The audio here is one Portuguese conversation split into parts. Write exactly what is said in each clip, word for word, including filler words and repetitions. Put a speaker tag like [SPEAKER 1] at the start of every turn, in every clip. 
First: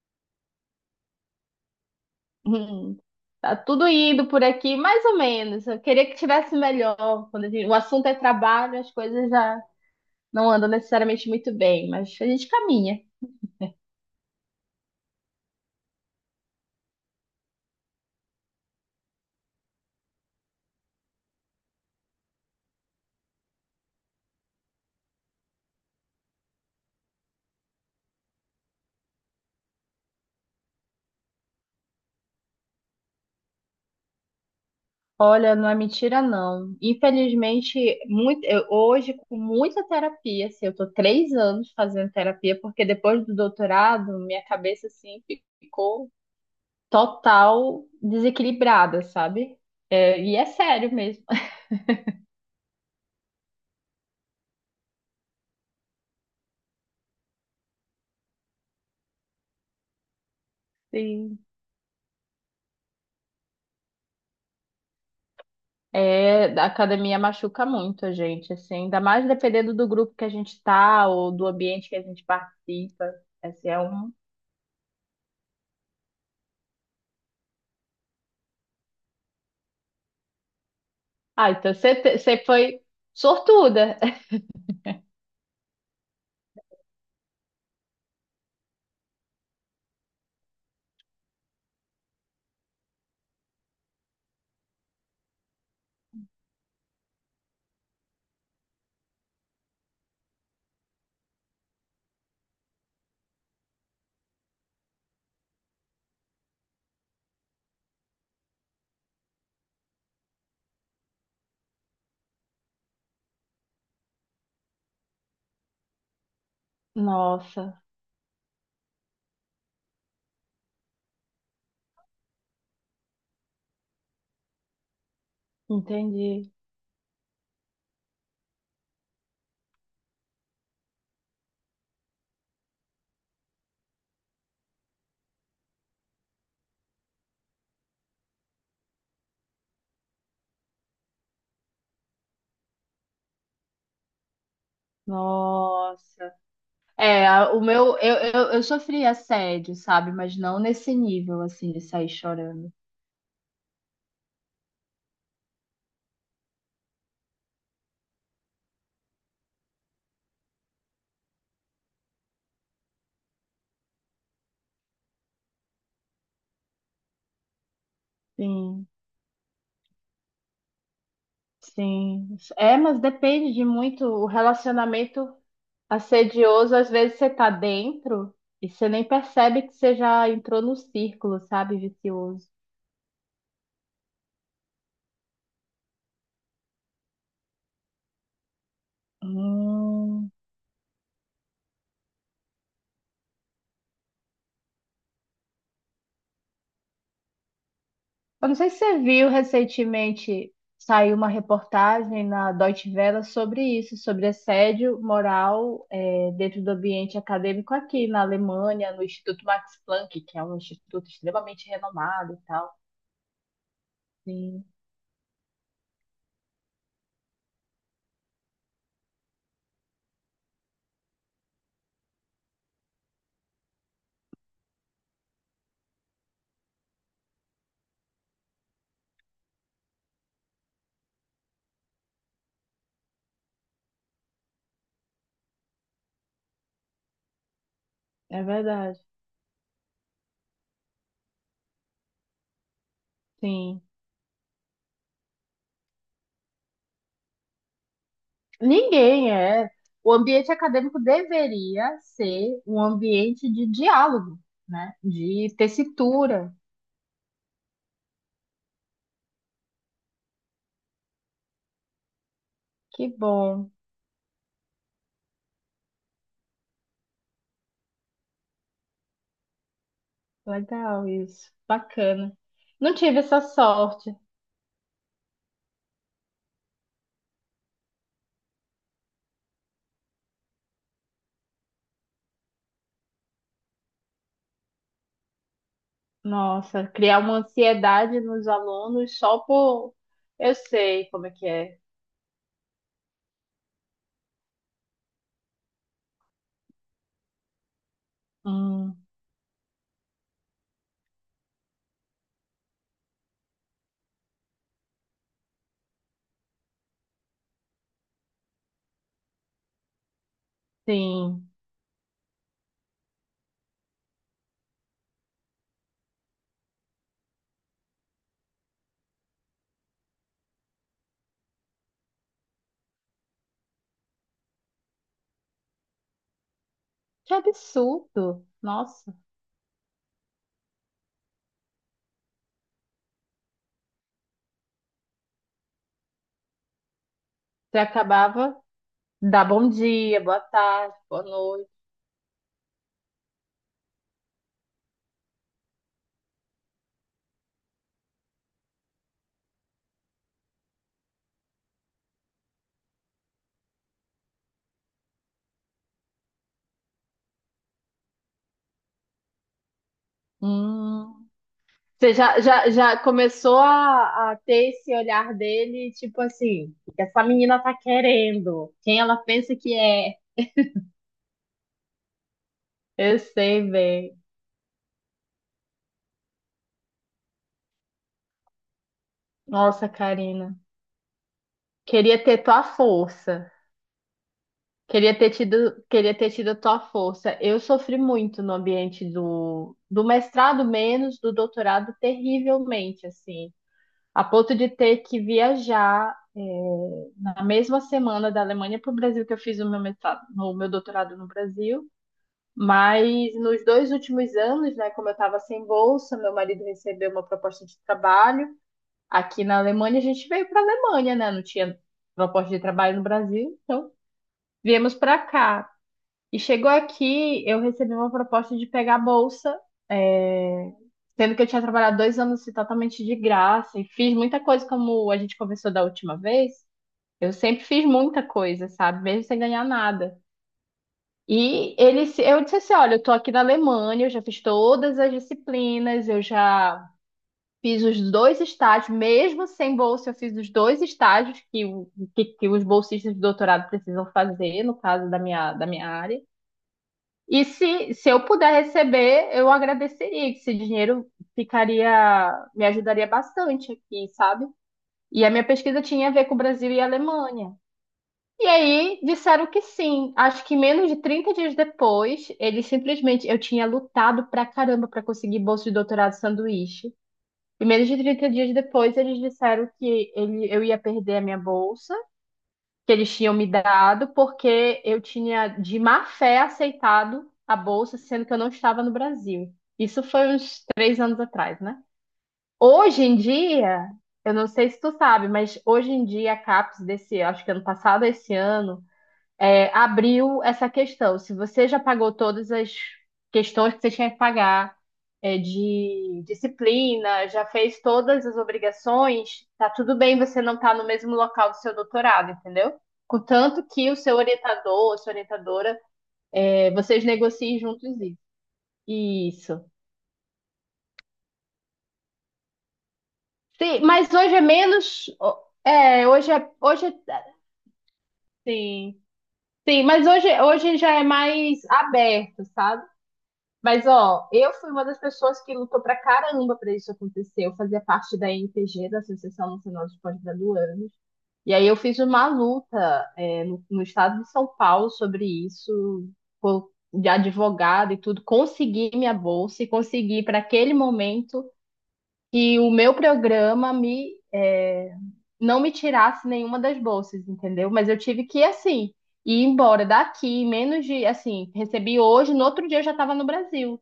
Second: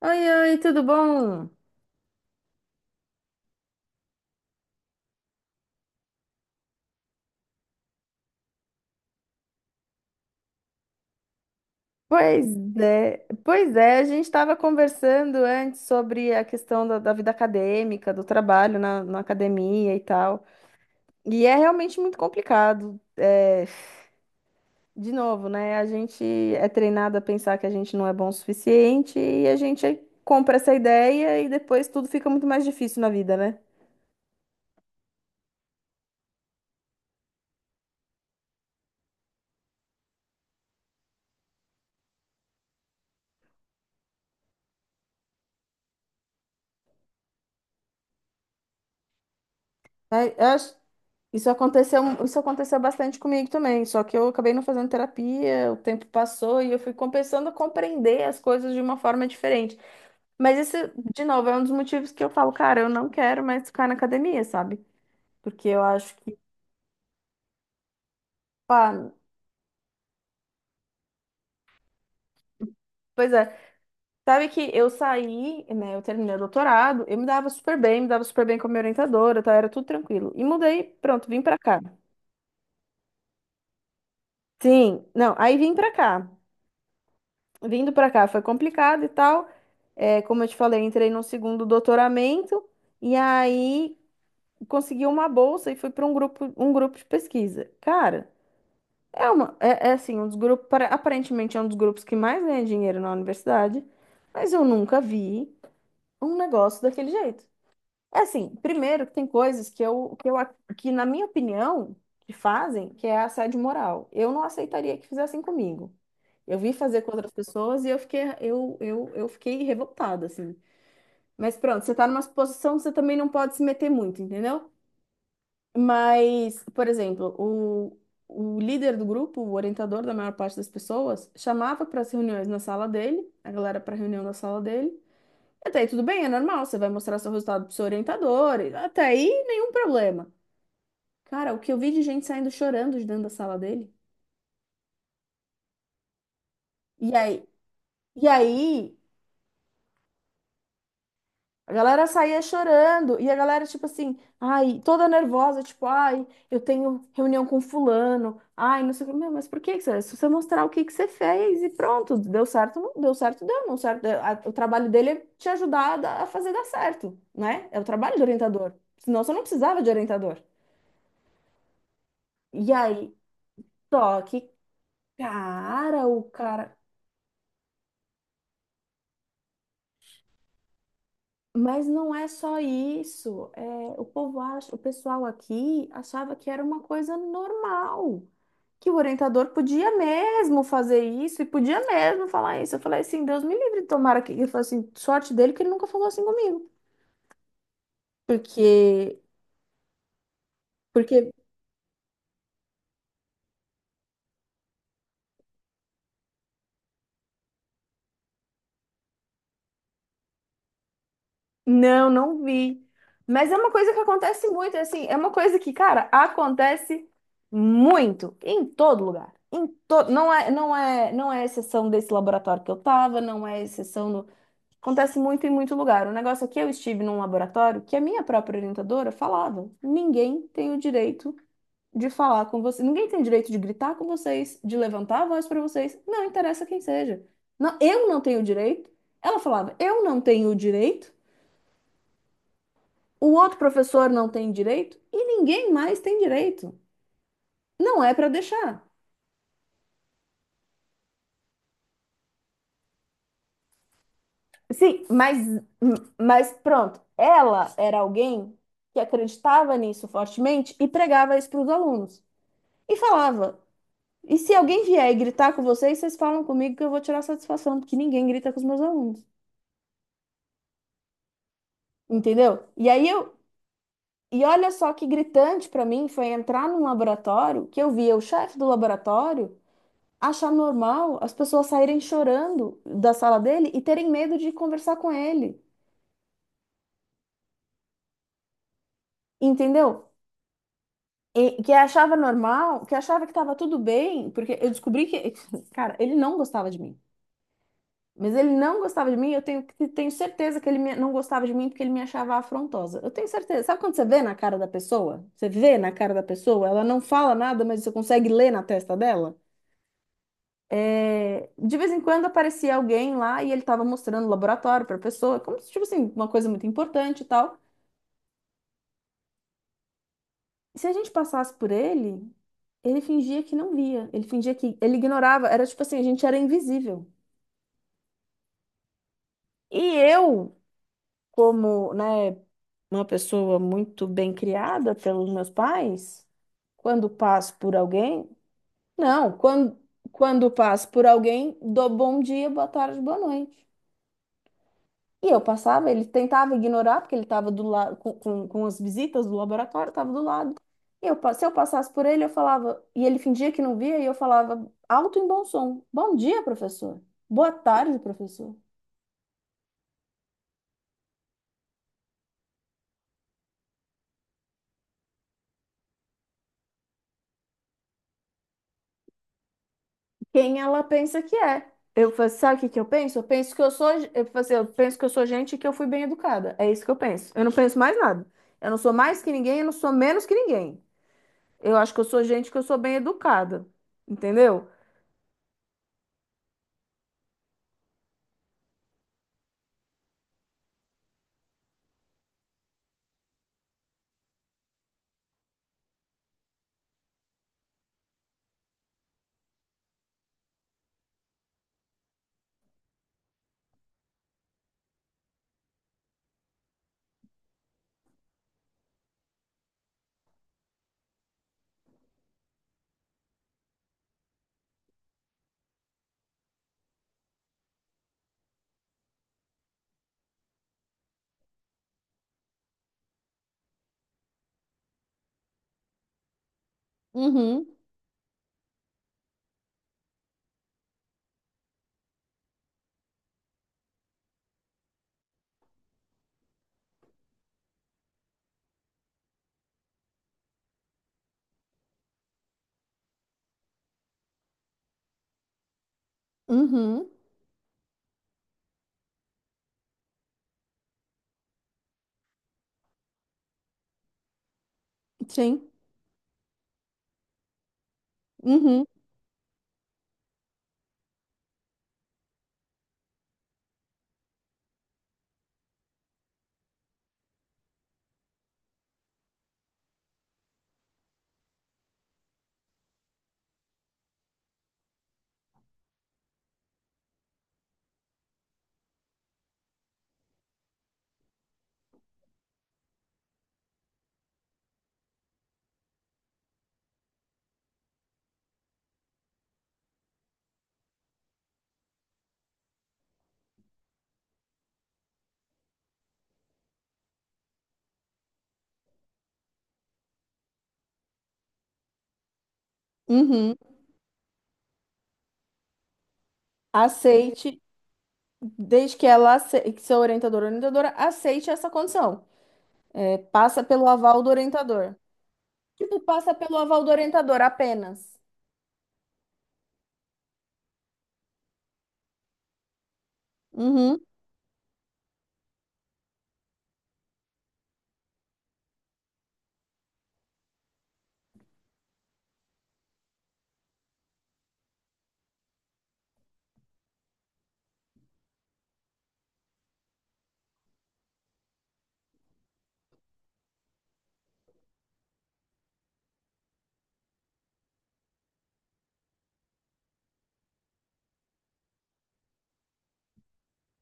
[SPEAKER 1] Oi, oi, tudo bom?
[SPEAKER 2] Hum. Tá tudo indo por aqui, mais ou menos. Eu queria que tivesse melhor. Quando a gente- o assunto é trabalho, as coisas já não andam necessariamente muito bem, mas a
[SPEAKER 1] Pois
[SPEAKER 2] gente caminha.
[SPEAKER 1] é, pois é, a gente estava conversando antes sobre a questão da, da vida acadêmica, do trabalho na, na academia e tal. E é realmente muito complicado. É, de novo, né? A gente é treinado a pensar que a gente não é bom o suficiente e a gente compra essa ideia e depois tudo fica muito mais difícil na vida, né?
[SPEAKER 2] Olha, não é mentira, não. Infelizmente, muito, eu- hoje, com muita terapia, assim, eu tô três anos fazendo terapia, porque depois do doutorado, minha cabeça, assim, ficou total desequilibrada, sabe? É, e
[SPEAKER 1] É,
[SPEAKER 2] é
[SPEAKER 1] eu acho-
[SPEAKER 2] sério mesmo.
[SPEAKER 1] Isso aconteceu, isso aconteceu bastante comigo também, só que eu acabei não fazendo terapia, o tempo passou e eu fui começando a compreender as coisas de uma forma diferente. Mas esse, de novo, É um dos motivos que eu falo, cara, eu não quero mais ficar na academia, sabe? Porque eu acho que,
[SPEAKER 2] É, a academia machuca muito a gente, assim, ainda
[SPEAKER 1] pá,
[SPEAKER 2] mais dependendo do grupo que a gente tá ou do ambiente que a gente participa.
[SPEAKER 1] pois é,
[SPEAKER 2] Assim, é um...
[SPEAKER 1] sabe que eu saí, né, eu terminei o doutorado, eu me dava super bem, me dava super bem com a minha orientadora, tá, era tudo tranquilo. E mudei, pronto, vim
[SPEAKER 2] Ah,
[SPEAKER 1] pra
[SPEAKER 2] então
[SPEAKER 1] cá.
[SPEAKER 2] você te- você foi sortuda.
[SPEAKER 1] Sim, não, aí vim pra cá. Vindo pra cá foi complicado e tal. É, como eu te falei, entrei no segundo doutoramento e aí consegui uma bolsa e fui para um grupo, um grupo de pesquisa. Cara, é uma, é, é assim, um dos grupos, para- aparentemente é um dos grupos que mais ganha dinheiro na universidade, mas eu nunca vi um negócio daquele jeito. É assim, primeiro que tem coisas que eu, que eu, ac- que na minha opinião, que fazem, que é assédio moral. Eu não aceitaria que fizessem comigo. Eu vi fazer com outras
[SPEAKER 2] Nossa,
[SPEAKER 1] pessoas e eu fiquei, eu, eu, eu fiquei revoltada, assim. Mas pronto, você tá numa posição que você também não pode se meter muito, entendeu?
[SPEAKER 2] entendi.
[SPEAKER 1] Mas, por exemplo, o, o líder do grupo, o orientador da maior parte das pessoas, chamava para as reuniões na sala dele, a galera para reunião na sala dele, até aí tudo bem, é normal, você vai mostrar seu resultado pro seu orientador, e até aí nenhum problema. Cara, o que eu vi de gente saindo chorando de dentro da sala dele?
[SPEAKER 2] Nossa.
[SPEAKER 1] E
[SPEAKER 2] É,
[SPEAKER 1] aí,
[SPEAKER 2] a- o meu, eu,
[SPEAKER 1] e
[SPEAKER 2] eu, eu
[SPEAKER 1] aí,
[SPEAKER 2] sofri assédio, sabe? Mas não nesse nível, assim,
[SPEAKER 1] a
[SPEAKER 2] de
[SPEAKER 1] galera
[SPEAKER 2] sair
[SPEAKER 1] saía
[SPEAKER 2] chorando.
[SPEAKER 1] chorando, e a galera, tipo assim, ai, toda nervosa, tipo, ai, eu tenho reunião com fulano, ai, não sei o que. Meu, mas por que que você? Se você mostrar o que que você fez e pronto, deu certo, não deu certo, deu, não certo. Deu. A- O trabalho dele é te ajudar a dar- a fazer dar certo, né? É o trabalho do orientador.
[SPEAKER 2] Sim,
[SPEAKER 1] Senão você não precisava de orientador.
[SPEAKER 2] sim.
[SPEAKER 1] E
[SPEAKER 2] É, mas
[SPEAKER 1] aí,
[SPEAKER 2] depende de muito
[SPEAKER 1] Só
[SPEAKER 2] o
[SPEAKER 1] que,
[SPEAKER 2] relacionamento.
[SPEAKER 1] cara, o
[SPEAKER 2] Assedioso,
[SPEAKER 1] cara.
[SPEAKER 2] às vezes você tá dentro e você nem percebe que você já entrou no círculo, sabe,
[SPEAKER 1] Mas não é
[SPEAKER 2] vicioso.
[SPEAKER 1] só isso. É, o povo acha, o pessoal aqui achava que era uma coisa normal, que o orientador podia
[SPEAKER 2] Hum,
[SPEAKER 1] mesmo fazer isso e podia mesmo falar isso. Eu falei assim, Deus me livre, tomara que. Eu falei assim, sorte dele que ele nunca falou assim comigo.
[SPEAKER 2] Eu não sei se você
[SPEAKER 1] Porque,
[SPEAKER 2] viu recentemente, saiu uma
[SPEAKER 1] porque
[SPEAKER 2] reportagem na Deutsche Welle sobre isso, sobre assédio moral, eh, dentro do ambiente acadêmico aqui na Alemanha, no Instituto Max Planck, que é um instituto extremamente
[SPEAKER 1] Não,
[SPEAKER 2] renomado
[SPEAKER 1] não
[SPEAKER 2] e tal.
[SPEAKER 1] vi. Mas é uma coisa que acontece
[SPEAKER 2] Sim,
[SPEAKER 1] muito, assim, é uma coisa que, cara, acontece muito em todo lugar. Em todo, não é, não é, não é exceção desse laboratório que eu tava, não é exceção no, acontece muito em muito lugar. O negócio é que eu estive num laboratório que a minha própria orientadora falava: ninguém tem o direito de falar com você, ninguém tem o direito de gritar com vocês, de levantar a voz para vocês, não interessa quem seja. Não, eu não tenho o
[SPEAKER 2] é
[SPEAKER 1] direito.
[SPEAKER 2] verdade.
[SPEAKER 1] Ela falava: eu não tenho o direito, o outro
[SPEAKER 2] Sim.
[SPEAKER 1] professor não tem direito e ninguém mais tem direito. Não é para deixar.
[SPEAKER 2] Ninguém é. O ambiente acadêmico deveria ser um ambiente de diálogo, né?
[SPEAKER 1] Sim, mas,
[SPEAKER 2] De
[SPEAKER 1] mas
[SPEAKER 2] tessitura.
[SPEAKER 1] pronto. Ela era alguém que acreditava nisso fortemente e pregava isso para os alunos. E
[SPEAKER 2] Que
[SPEAKER 1] falava:
[SPEAKER 2] bom,
[SPEAKER 1] e se alguém vier e gritar com vocês, vocês falam comigo que eu vou tirar satisfação, porque ninguém grita com os meus alunos.
[SPEAKER 2] legal isso, bacana.
[SPEAKER 1] Entendeu? E
[SPEAKER 2] Não
[SPEAKER 1] aí
[SPEAKER 2] tive
[SPEAKER 1] eu.
[SPEAKER 2] essa sorte.
[SPEAKER 1] E olha só que gritante para mim foi entrar num laboratório que eu via o chefe do laboratório achar normal as pessoas saírem chorando da sala dele e terem medo de conversar com ele,
[SPEAKER 2] Nossa, criar uma ansiedade nos alunos só por.
[SPEAKER 1] entendeu?
[SPEAKER 2] Eu sei como é
[SPEAKER 1] E
[SPEAKER 2] que
[SPEAKER 1] que
[SPEAKER 2] é.
[SPEAKER 1] achava normal, que achava que estava tudo bem, porque eu descobri que, cara, ele não gostava de mim. Mas ele não
[SPEAKER 2] Hum,
[SPEAKER 1] gostava de mim, eu tenho, tenho certeza que ele me- não gostava de mim porque ele me achava afrontosa. Eu tenho certeza. Sabe quando você vê na cara da pessoa? Você vê na cara da pessoa, ela não fala nada, mas você consegue ler na testa dela? É,
[SPEAKER 2] sim.
[SPEAKER 1] de vez em quando aparecia alguém lá e ele estava mostrando o laboratório para a pessoa, como se, tipo assim, uma coisa muito importante e tal. Se a gente passasse por ele, ele fingia que não via, ele fingia que ele ignorava, era tipo assim, a gente era invisível.
[SPEAKER 2] Que absurdo. Nossa,
[SPEAKER 1] E eu, como, né, uma pessoa muito bem criada pelos meus pais, quando passo por
[SPEAKER 2] você
[SPEAKER 1] alguém,
[SPEAKER 2] acabava de
[SPEAKER 1] não,
[SPEAKER 2] dar bom
[SPEAKER 1] quando,
[SPEAKER 2] dia, boa
[SPEAKER 1] quando passo
[SPEAKER 2] tarde,
[SPEAKER 1] por
[SPEAKER 2] boa
[SPEAKER 1] alguém,
[SPEAKER 2] noite.
[SPEAKER 1] dou bom dia, boa tarde, boa noite. E eu passava, ele tentava ignorar, porque ele estava do lado com, com, com as visitas do laboratório, estava do lado. E eu, pa- se eu passasse por ele, eu falava, e ele fingia que não via, e eu falava alto em bom som: Bom dia, professor. Boa tarde, professor.
[SPEAKER 2] Hum. Você já, já, já começou a, a ter esse olhar dele, tipo assim, o que essa menina tá querendo? Quem ela pensa que é?
[SPEAKER 1] Quem ela pensa que é? Eu falo, sabe o que que eu
[SPEAKER 2] Eu
[SPEAKER 1] penso? Eu penso
[SPEAKER 2] sei,
[SPEAKER 1] que eu sou,
[SPEAKER 2] bem.
[SPEAKER 1] eu falo assim, eu penso que eu sou gente e que eu fui bem educada. É isso que eu penso. Eu não penso mais nada. Eu não sou mais que ninguém, eu não
[SPEAKER 2] Nossa,
[SPEAKER 1] sou menos que
[SPEAKER 2] Karina.
[SPEAKER 1] ninguém. Eu acho que eu
[SPEAKER 2] Queria
[SPEAKER 1] sou
[SPEAKER 2] ter
[SPEAKER 1] gente que
[SPEAKER 2] tua
[SPEAKER 1] eu sou bem
[SPEAKER 2] força.
[SPEAKER 1] educada. Entendeu?
[SPEAKER 2] Queria ter tido, queria ter tido a tua força. Eu sofri muito no ambiente do, do mestrado, menos do doutorado, terrivelmente, assim. A ponto de ter que viajar, é, na mesma semana da Alemanha para o Brasil, que eu fiz o meu mestrado, o meu doutorado no Brasil. Mas nos dois últimos anos, né, como eu estava sem bolsa, meu marido recebeu uma proposta de trabalho aqui na Alemanha. A gente veio para a Alemanha, né? Não tinha proposta de trabalho no Brasil, então viemos para cá. E chegou aqui, eu recebi uma proposta de pegar a bolsa, é, sendo que eu tinha trabalhado dois anos assim, totalmente de graça e fiz muita coisa, como a gente conversou da última vez. Eu sempre
[SPEAKER 1] Uhum,
[SPEAKER 2] fiz muita coisa, sabe? Mesmo sem ganhar nada. E ele, se- eu disse assim, olha, eu tô aqui na Alemanha, eu já fiz todas as disciplinas, eu já fiz os dois estágios, mesmo sem bolsa, eu fiz os dois estágios que, o- que, que os bolsistas de doutorado precisam fazer, no caso da minha, da minha área.
[SPEAKER 1] uhum,
[SPEAKER 2] E se, se eu puder receber, eu agradeceria, que esse dinheiro ficaria, me ajudaria bastante aqui, sabe? E a minha
[SPEAKER 1] sim.
[SPEAKER 2] pesquisa tinha a ver com o Brasil e a Alemanha. E
[SPEAKER 1] Uhum,
[SPEAKER 2] aí disseram que sim. Acho que menos de trinta dias depois, eles simplesmente. Eu tinha lutado pra caramba pra conseguir bolsa de doutorado sanduíche. E menos de trinta dias depois, eles disseram que ele, eu ia perder a minha bolsa, que eles tinham me dado, porque eu tinha de má fé aceitado a bolsa, sendo que eu não estava no Brasil. Isso foi uns três anos atrás, né? Hoje em dia, eu não sei se tu sabe, mas hoje em dia a CAPES desse, acho que ano passado, esse ano é, abriu essa questão. Se você já pagou todas as questões que você tinha que pagar, é, de disciplina, já fez todas as obrigações, tá tudo bem você não estar no mesmo local do seu doutorado, entendeu?
[SPEAKER 1] uhum.
[SPEAKER 2] Contanto que o seu orientador, a sua orientadora, é, vocês negociem
[SPEAKER 1] Aceite,
[SPEAKER 2] juntos isso.
[SPEAKER 1] desde que ela
[SPEAKER 2] Isso.
[SPEAKER 1] aceite, que seu orientador ou orientadora aceite essa condição. É, passa
[SPEAKER 2] Sim,
[SPEAKER 1] pelo
[SPEAKER 2] mas
[SPEAKER 1] aval do
[SPEAKER 2] hoje é
[SPEAKER 1] orientador.
[SPEAKER 2] menos.
[SPEAKER 1] Tipo,
[SPEAKER 2] É, hoje
[SPEAKER 1] passa
[SPEAKER 2] é,
[SPEAKER 1] pelo aval
[SPEAKER 2] hoje
[SPEAKER 1] do
[SPEAKER 2] é,
[SPEAKER 1] orientador apenas.
[SPEAKER 2] sim. Sim, mas hoje, hoje já é mais aberto, sabe? Mas,
[SPEAKER 1] Uhum,
[SPEAKER 2] ó, eu fui uma das pessoas que lutou pra caramba pra isso acontecer. Eu fazia parte da N P G, da Associação Nacional de Pós-Graduandos. E aí eu fiz uma luta, é, no, no estado de São Paulo sobre isso, co- de advogado e tudo. Consegui minha bolsa e consegui para aquele momento que o meu programa me, é, não me tirasse nenhuma das bolsas, entendeu? Mas eu tive que, assim, ir embora daqui, menos de, assim, recebi hoje, no outro dia eu já estava no Brasil.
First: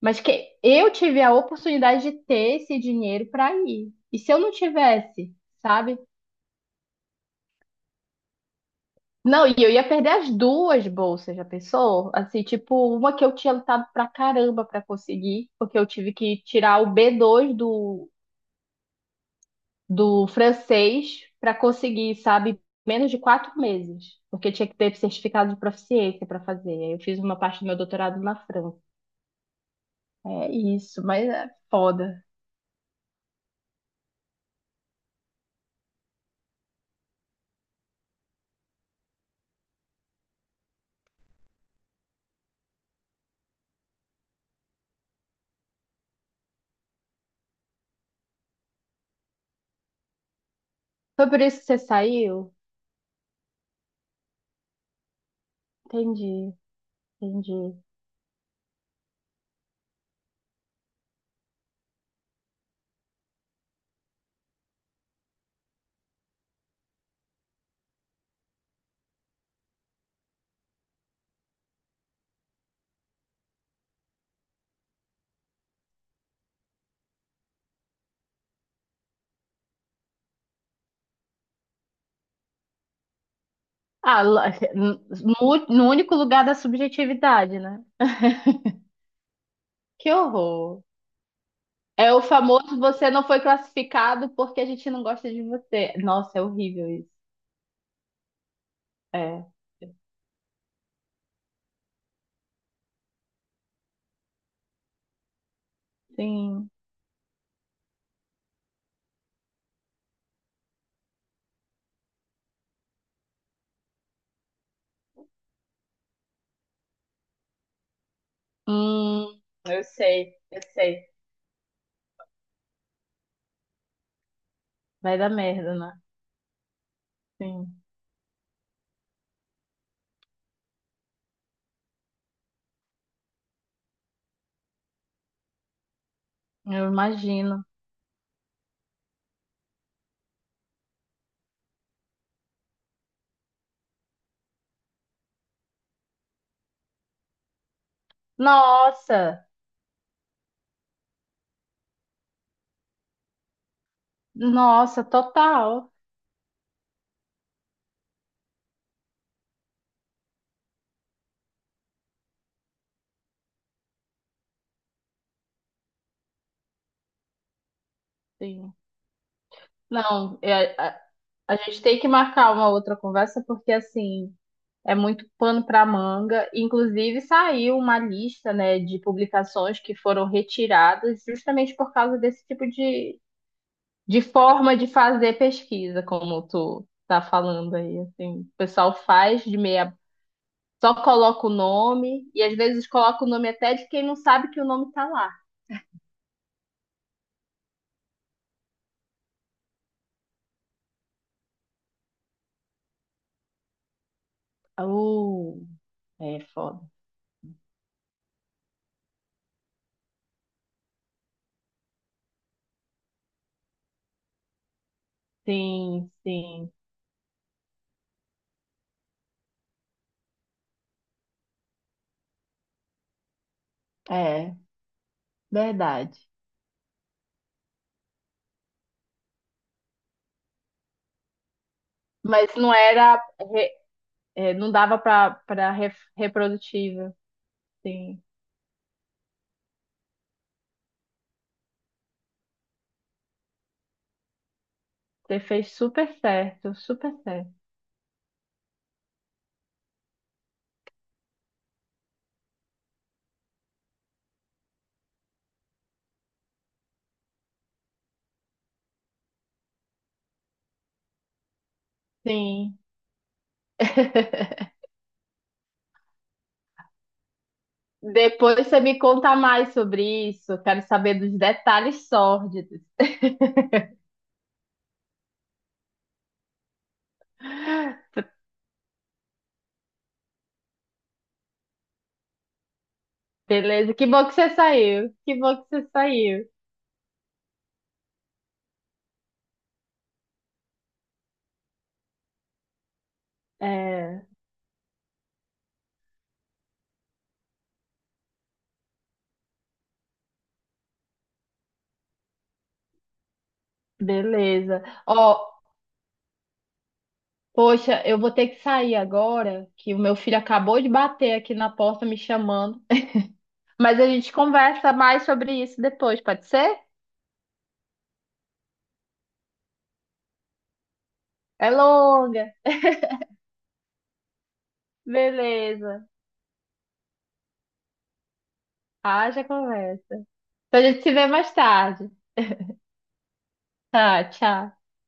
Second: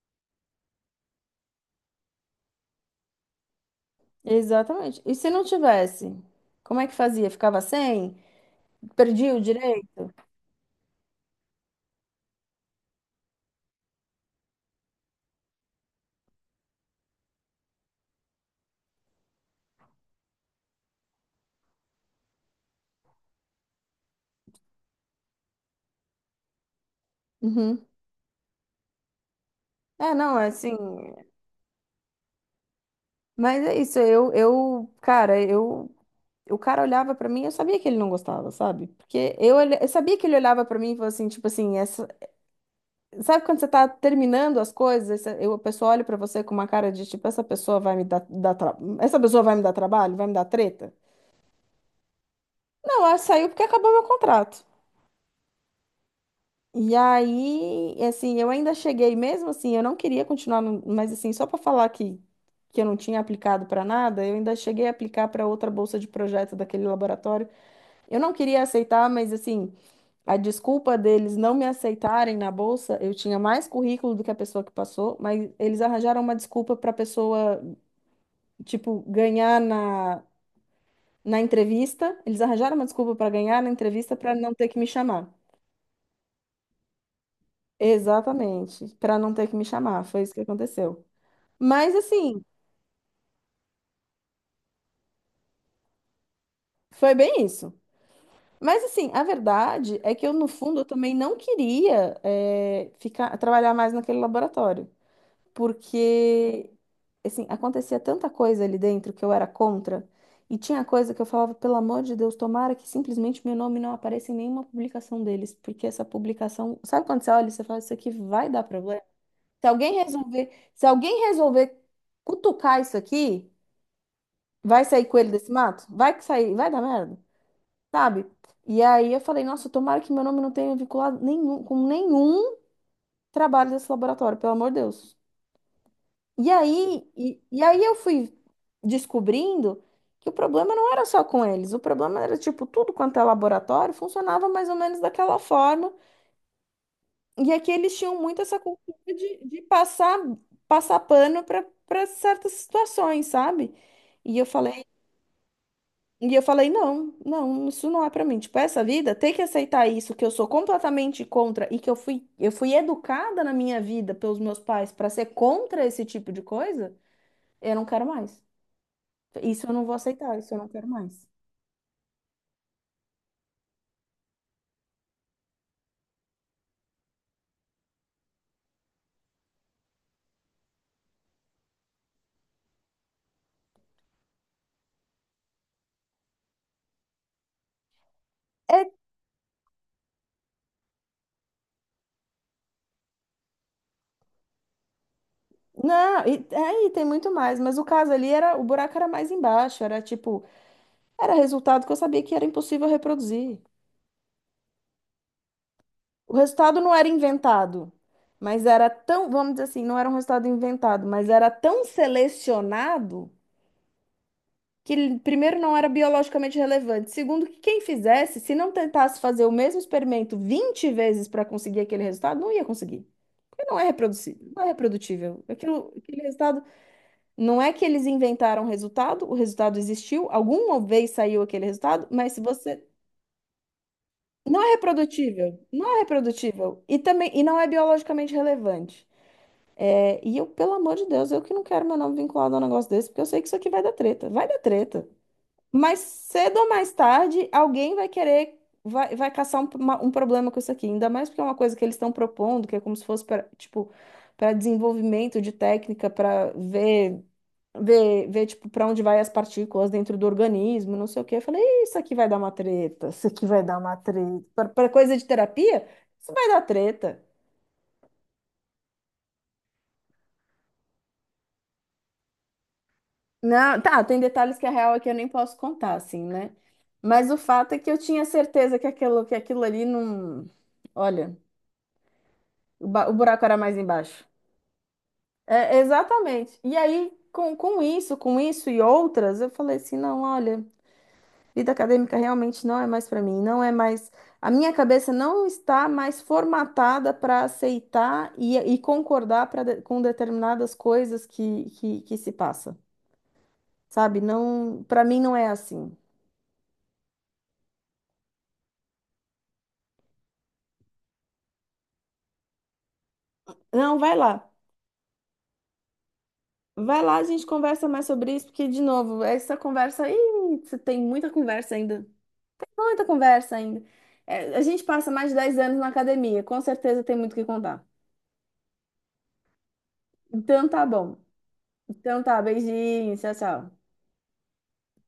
[SPEAKER 2] Mas que eu tive a oportunidade de ter esse dinheiro para ir. E se eu não
[SPEAKER 1] exatamente. E se
[SPEAKER 2] tivesse,
[SPEAKER 1] não
[SPEAKER 2] sabe?
[SPEAKER 1] tivesse? Como é que fazia? Ficava sem? Perdia o
[SPEAKER 2] Não, e eu ia perder
[SPEAKER 1] direito?
[SPEAKER 2] as duas bolsas, já pensou? Assim, tipo, uma que eu tinha lutado pra caramba pra conseguir, porque eu tive que tirar o B dois do, do francês pra conseguir, sabe? Menos de quatro meses, porque tinha que ter certificado de proficiência pra fazer. Aí eu fiz uma parte do meu
[SPEAKER 1] Uhum.
[SPEAKER 2] doutorado na França.
[SPEAKER 1] É, não, é
[SPEAKER 2] É
[SPEAKER 1] assim.
[SPEAKER 2] isso, mas é foda.
[SPEAKER 1] Mas é isso, eu, eu, cara, eu. O cara olhava pra mim, eu sabia que ele não gostava, sabe? Porque eu, olha- eu sabia que ele olhava pra mim e falou assim, tipo assim, sabe quando você tá terminando as coisas, esse- eu, a pessoa olha pra você com uma cara de tipo, essa pessoa vai me dar, dar tra- essa pessoa vai me dar trabalho, vai me dar treta?
[SPEAKER 2] Foi por isso que você saiu?
[SPEAKER 1] Não, ela saiu porque acabou meu contrato.
[SPEAKER 2] Entendi,
[SPEAKER 1] E
[SPEAKER 2] entendi.
[SPEAKER 1] aí, assim, eu ainda cheguei mesmo assim, eu não queria continuar, no- mas assim, só pra falar que que eu não tinha aplicado pra nada, eu ainda cheguei a aplicar pra outra bolsa de projeto daquele laboratório. Eu não queria aceitar, mas assim, a desculpa deles não me aceitarem na bolsa, eu tinha mais currículo do que a pessoa que passou, mas eles arranjaram uma desculpa para a pessoa, tipo, ganhar na, na entrevista. Eles arranjaram uma desculpa para ganhar na entrevista
[SPEAKER 2] Ah,
[SPEAKER 1] para
[SPEAKER 2] lá-
[SPEAKER 1] não ter que me chamar.
[SPEAKER 2] no, no único lugar da subjetividade, né?
[SPEAKER 1] Exatamente, para não ter que me chamar.
[SPEAKER 2] Que
[SPEAKER 1] Foi isso que
[SPEAKER 2] horror.
[SPEAKER 1] aconteceu. Mas
[SPEAKER 2] É o
[SPEAKER 1] assim,
[SPEAKER 2] famoso você não foi classificado porque a gente não gosta de você. Nossa, é horrível isso.
[SPEAKER 1] foi bem isso. Mas assim, a
[SPEAKER 2] É,
[SPEAKER 1] verdade é que eu, no fundo, eu também não queria eh, ficar trabalhar mais naquele laboratório. Porque
[SPEAKER 2] sim.
[SPEAKER 1] assim, acontecia tanta coisa ali dentro que eu era contra, e tinha coisa que eu falava, pelo amor de Deus, tomara que simplesmente meu nome não apareça em nenhuma publicação deles, porque essa publicação, sabe quando você olha e você fala, isso aqui vai dar problema?
[SPEAKER 2] Hum,
[SPEAKER 1] Se
[SPEAKER 2] eu
[SPEAKER 1] alguém
[SPEAKER 2] sei,
[SPEAKER 1] resolver,
[SPEAKER 2] eu
[SPEAKER 1] se
[SPEAKER 2] sei.
[SPEAKER 1] alguém resolver cutucar isso aqui, vai sair
[SPEAKER 2] Vai dar
[SPEAKER 1] coelho desse
[SPEAKER 2] merda,
[SPEAKER 1] mato?
[SPEAKER 2] né?
[SPEAKER 1] Vai que sair, vai dar merda,
[SPEAKER 2] Sim,
[SPEAKER 1] sabe? E aí eu falei, nossa, tomara que meu nome não tenha vinculado nenhum, com nenhum trabalho desse laboratório, pelo amor de Deus. E
[SPEAKER 2] eu
[SPEAKER 1] aí, e, e
[SPEAKER 2] imagino.
[SPEAKER 1] aí eu fui descobrindo que o problema não era só com eles, o problema era, tipo, tudo quanto é laboratório funcionava mais ou menos daquela forma. E aqui eles tinham muito essa cultura de,
[SPEAKER 2] Nossa,
[SPEAKER 1] de passar, passar pano para certas situações, sabe? E eu falei,
[SPEAKER 2] nossa, total.
[SPEAKER 1] e eu falei, não, não, isso não é para mim. Tipo, essa vida, ter que aceitar isso, que eu sou completamente contra e que eu fui, eu fui educada na minha vida pelos meus pais para ser contra esse tipo de coisa, eu não quero mais.
[SPEAKER 2] Sim.
[SPEAKER 1] Isso eu não vou aceitar,
[SPEAKER 2] Não,
[SPEAKER 1] isso eu não
[SPEAKER 2] é-
[SPEAKER 1] quero
[SPEAKER 2] a,
[SPEAKER 1] mais.
[SPEAKER 2] a gente tem que marcar uma outra conversa porque assim. É muito pano para manga. Inclusive, saiu uma lista, né, de publicações que foram retiradas justamente por causa desse tipo de, de forma de fazer pesquisa, como tu tá falando aí, assim. O
[SPEAKER 1] É,
[SPEAKER 2] pessoal faz de meia, só coloca o nome e às vezes coloca o nome até de quem não sabe que o nome tá lá.
[SPEAKER 1] não, e, é, e tem muito mais, mas o caso ali era, o buraco era mais embaixo, era tipo, era resultado que eu sabia que era impossível reproduzir.
[SPEAKER 2] Uh,
[SPEAKER 1] O
[SPEAKER 2] é
[SPEAKER 1] resultado
[SPEAKER 2] foda.
[SPEAKER 1] não era inventado, mas era tão, vamos dizer assim, não era um resultado inventado, mas era tão selecionado que ele, primeiro não era
[SPEAKER 2] Sim,
[SPEAKER 1] biologicamente
[SPEAKER 2] sim.
[SPEAKER 1] relevante, segundo que quem fizesse, se não tentasse fazer o mesmo experimento vinte vezes para conseguir aquele resultado, não ia conseguir. Porque não é reproduzível,
[SPEAKER 2] É,
[SPEAKER 1] não é reprodutível. Aquilo,
[SPEAKER 2] verdade.
[SPEAKER 1] aquele resultado. Não é que eles inventaram o resultado, o resultado existiu, alguma vez saiu aquele resultado, mas se
[SPEAKER 2] Mas não
[SPEAKER 1] você
[SPEAKER 2] era, re- é,
[SPEAKER 1] não é
[SPEAKER 2] não dava para
[SPEAKER 1] reprodutível,
[SPEAKER 2] para
[SPEAKER 1] não é reprodutível e
[SPEAKER 2] reprodutível,
[SPEAKER 1] também e não é
[SPEAKER 2] sim.
[SPEAKER 1] biologicamente relevante. É, e eu, pelo amor de Deus, eu que não quero meu nome vinculado a um negócio desse, porque eu sei que isso aqui vai dar treta, vai dar treta.
[SPEAKER 2] Você fez
[SPEAKER 1] Mas
[SPEAKER 2] super
[SPEAKER 1] cedo ou
[SPEAKER 2] certo,
[SPEAKER 1] mais
[SPEAKER 2] super
[SPEAKER 1] tarde,
[SPEAKER 2] certo.
[SPEAKER 1] alguém vai querer, vai, vai caçar um, uma- um problema com isso aqui, ainda mais porque é uma coisa que eles estão propondo, que é como se fosse para, tipo, para desenvolvimento de técnica, para ver. ver, ver tipo, para onde vai as partículas dentro do organismo, não sei o quê. Eu falei, isso aqui vai dar uma
[SPEAKER 2] Sim.
[SPEAKER 1] treta, isso aqui vai dar uma treta. Para para coisa de terapia, isso vai dar treta.
[SPEAKER 2] Depois você me conta mais sobre isso. Quero saber dos detalhes sórdidos.
[SPEAKER 1] Não, tá, tem detalhes que a real é que eu nem posso contar, assim, né? Mas o fato é que eu tinha certeza que aquilo, que aquilo ali não. Olha, o, ba- o buraco era mais
[SPEAKER 2] Beleza? Que
[SPEAKER 1] embaixo.
[SPEAKER 2] bom que você saiu. Que bom que
[SPEAKER 1] É,
[SPEAKER 2] você saiu.
[SPEAKER 1] exatamente. E aí, com, com isso, com isso e outras, eu falei assim, não, olha. Vida acadêmica realmente não é mais para mim, não é mais.
[SPEAKER 2] É,
[SPEAKER 1] A minha cabeça não está mais formatada para aceitar e, e concordar pra de- com determinadas coisas que, que, que se passa, sabe?
[SPEAKER 2] beleza.
[SPEAKER 1] Não, para mim não é
[SPEAKER 2] Ó,
[SPEAKER 1] assim.
[SPEAKER 2] poxa, eu vou ter que sair agora, que o meu filho acabou de bater aqui na porta me chamando.
[SPEAKER 1] Não,
[SPEAKER 2] Mas a
[SPEAKER 1] vai
[SPEAKER 2] gente
[SPEAKER 1] lá.
[SPEAKER 2] conversa mais sobre isso depois, pode ser?
[SPEAKER 1] Vai lá, a gente conversa mais sobre isso, porque, de novo, essa conversa aí, você tem muita
[SPEAKER 2] É
[SPEAKER 1] conversa ainda.
[SPEAKER 2] longa.
[SPEAKER 1] Muita conversa ainda. É, a gente passa mais de dez anos na
[SPEAKER 2] Beleza.
[SPEAKER 1] academia, com certeza tem muito o que contar.
[SPEAKER 2] Haja conversa.
[SPEAKER 1] Então
[SPEAKER 2] Então a
[SPEAKER 1] tá
[SPEAKER 2] gente se
[SPEAKER 1] bom.
[SPEAKER 2] vê mais tarde.
[SPEAKER 1] Então tá, beijinho, tchau, tchau.
[SPEAKER 2] Tá, tchau.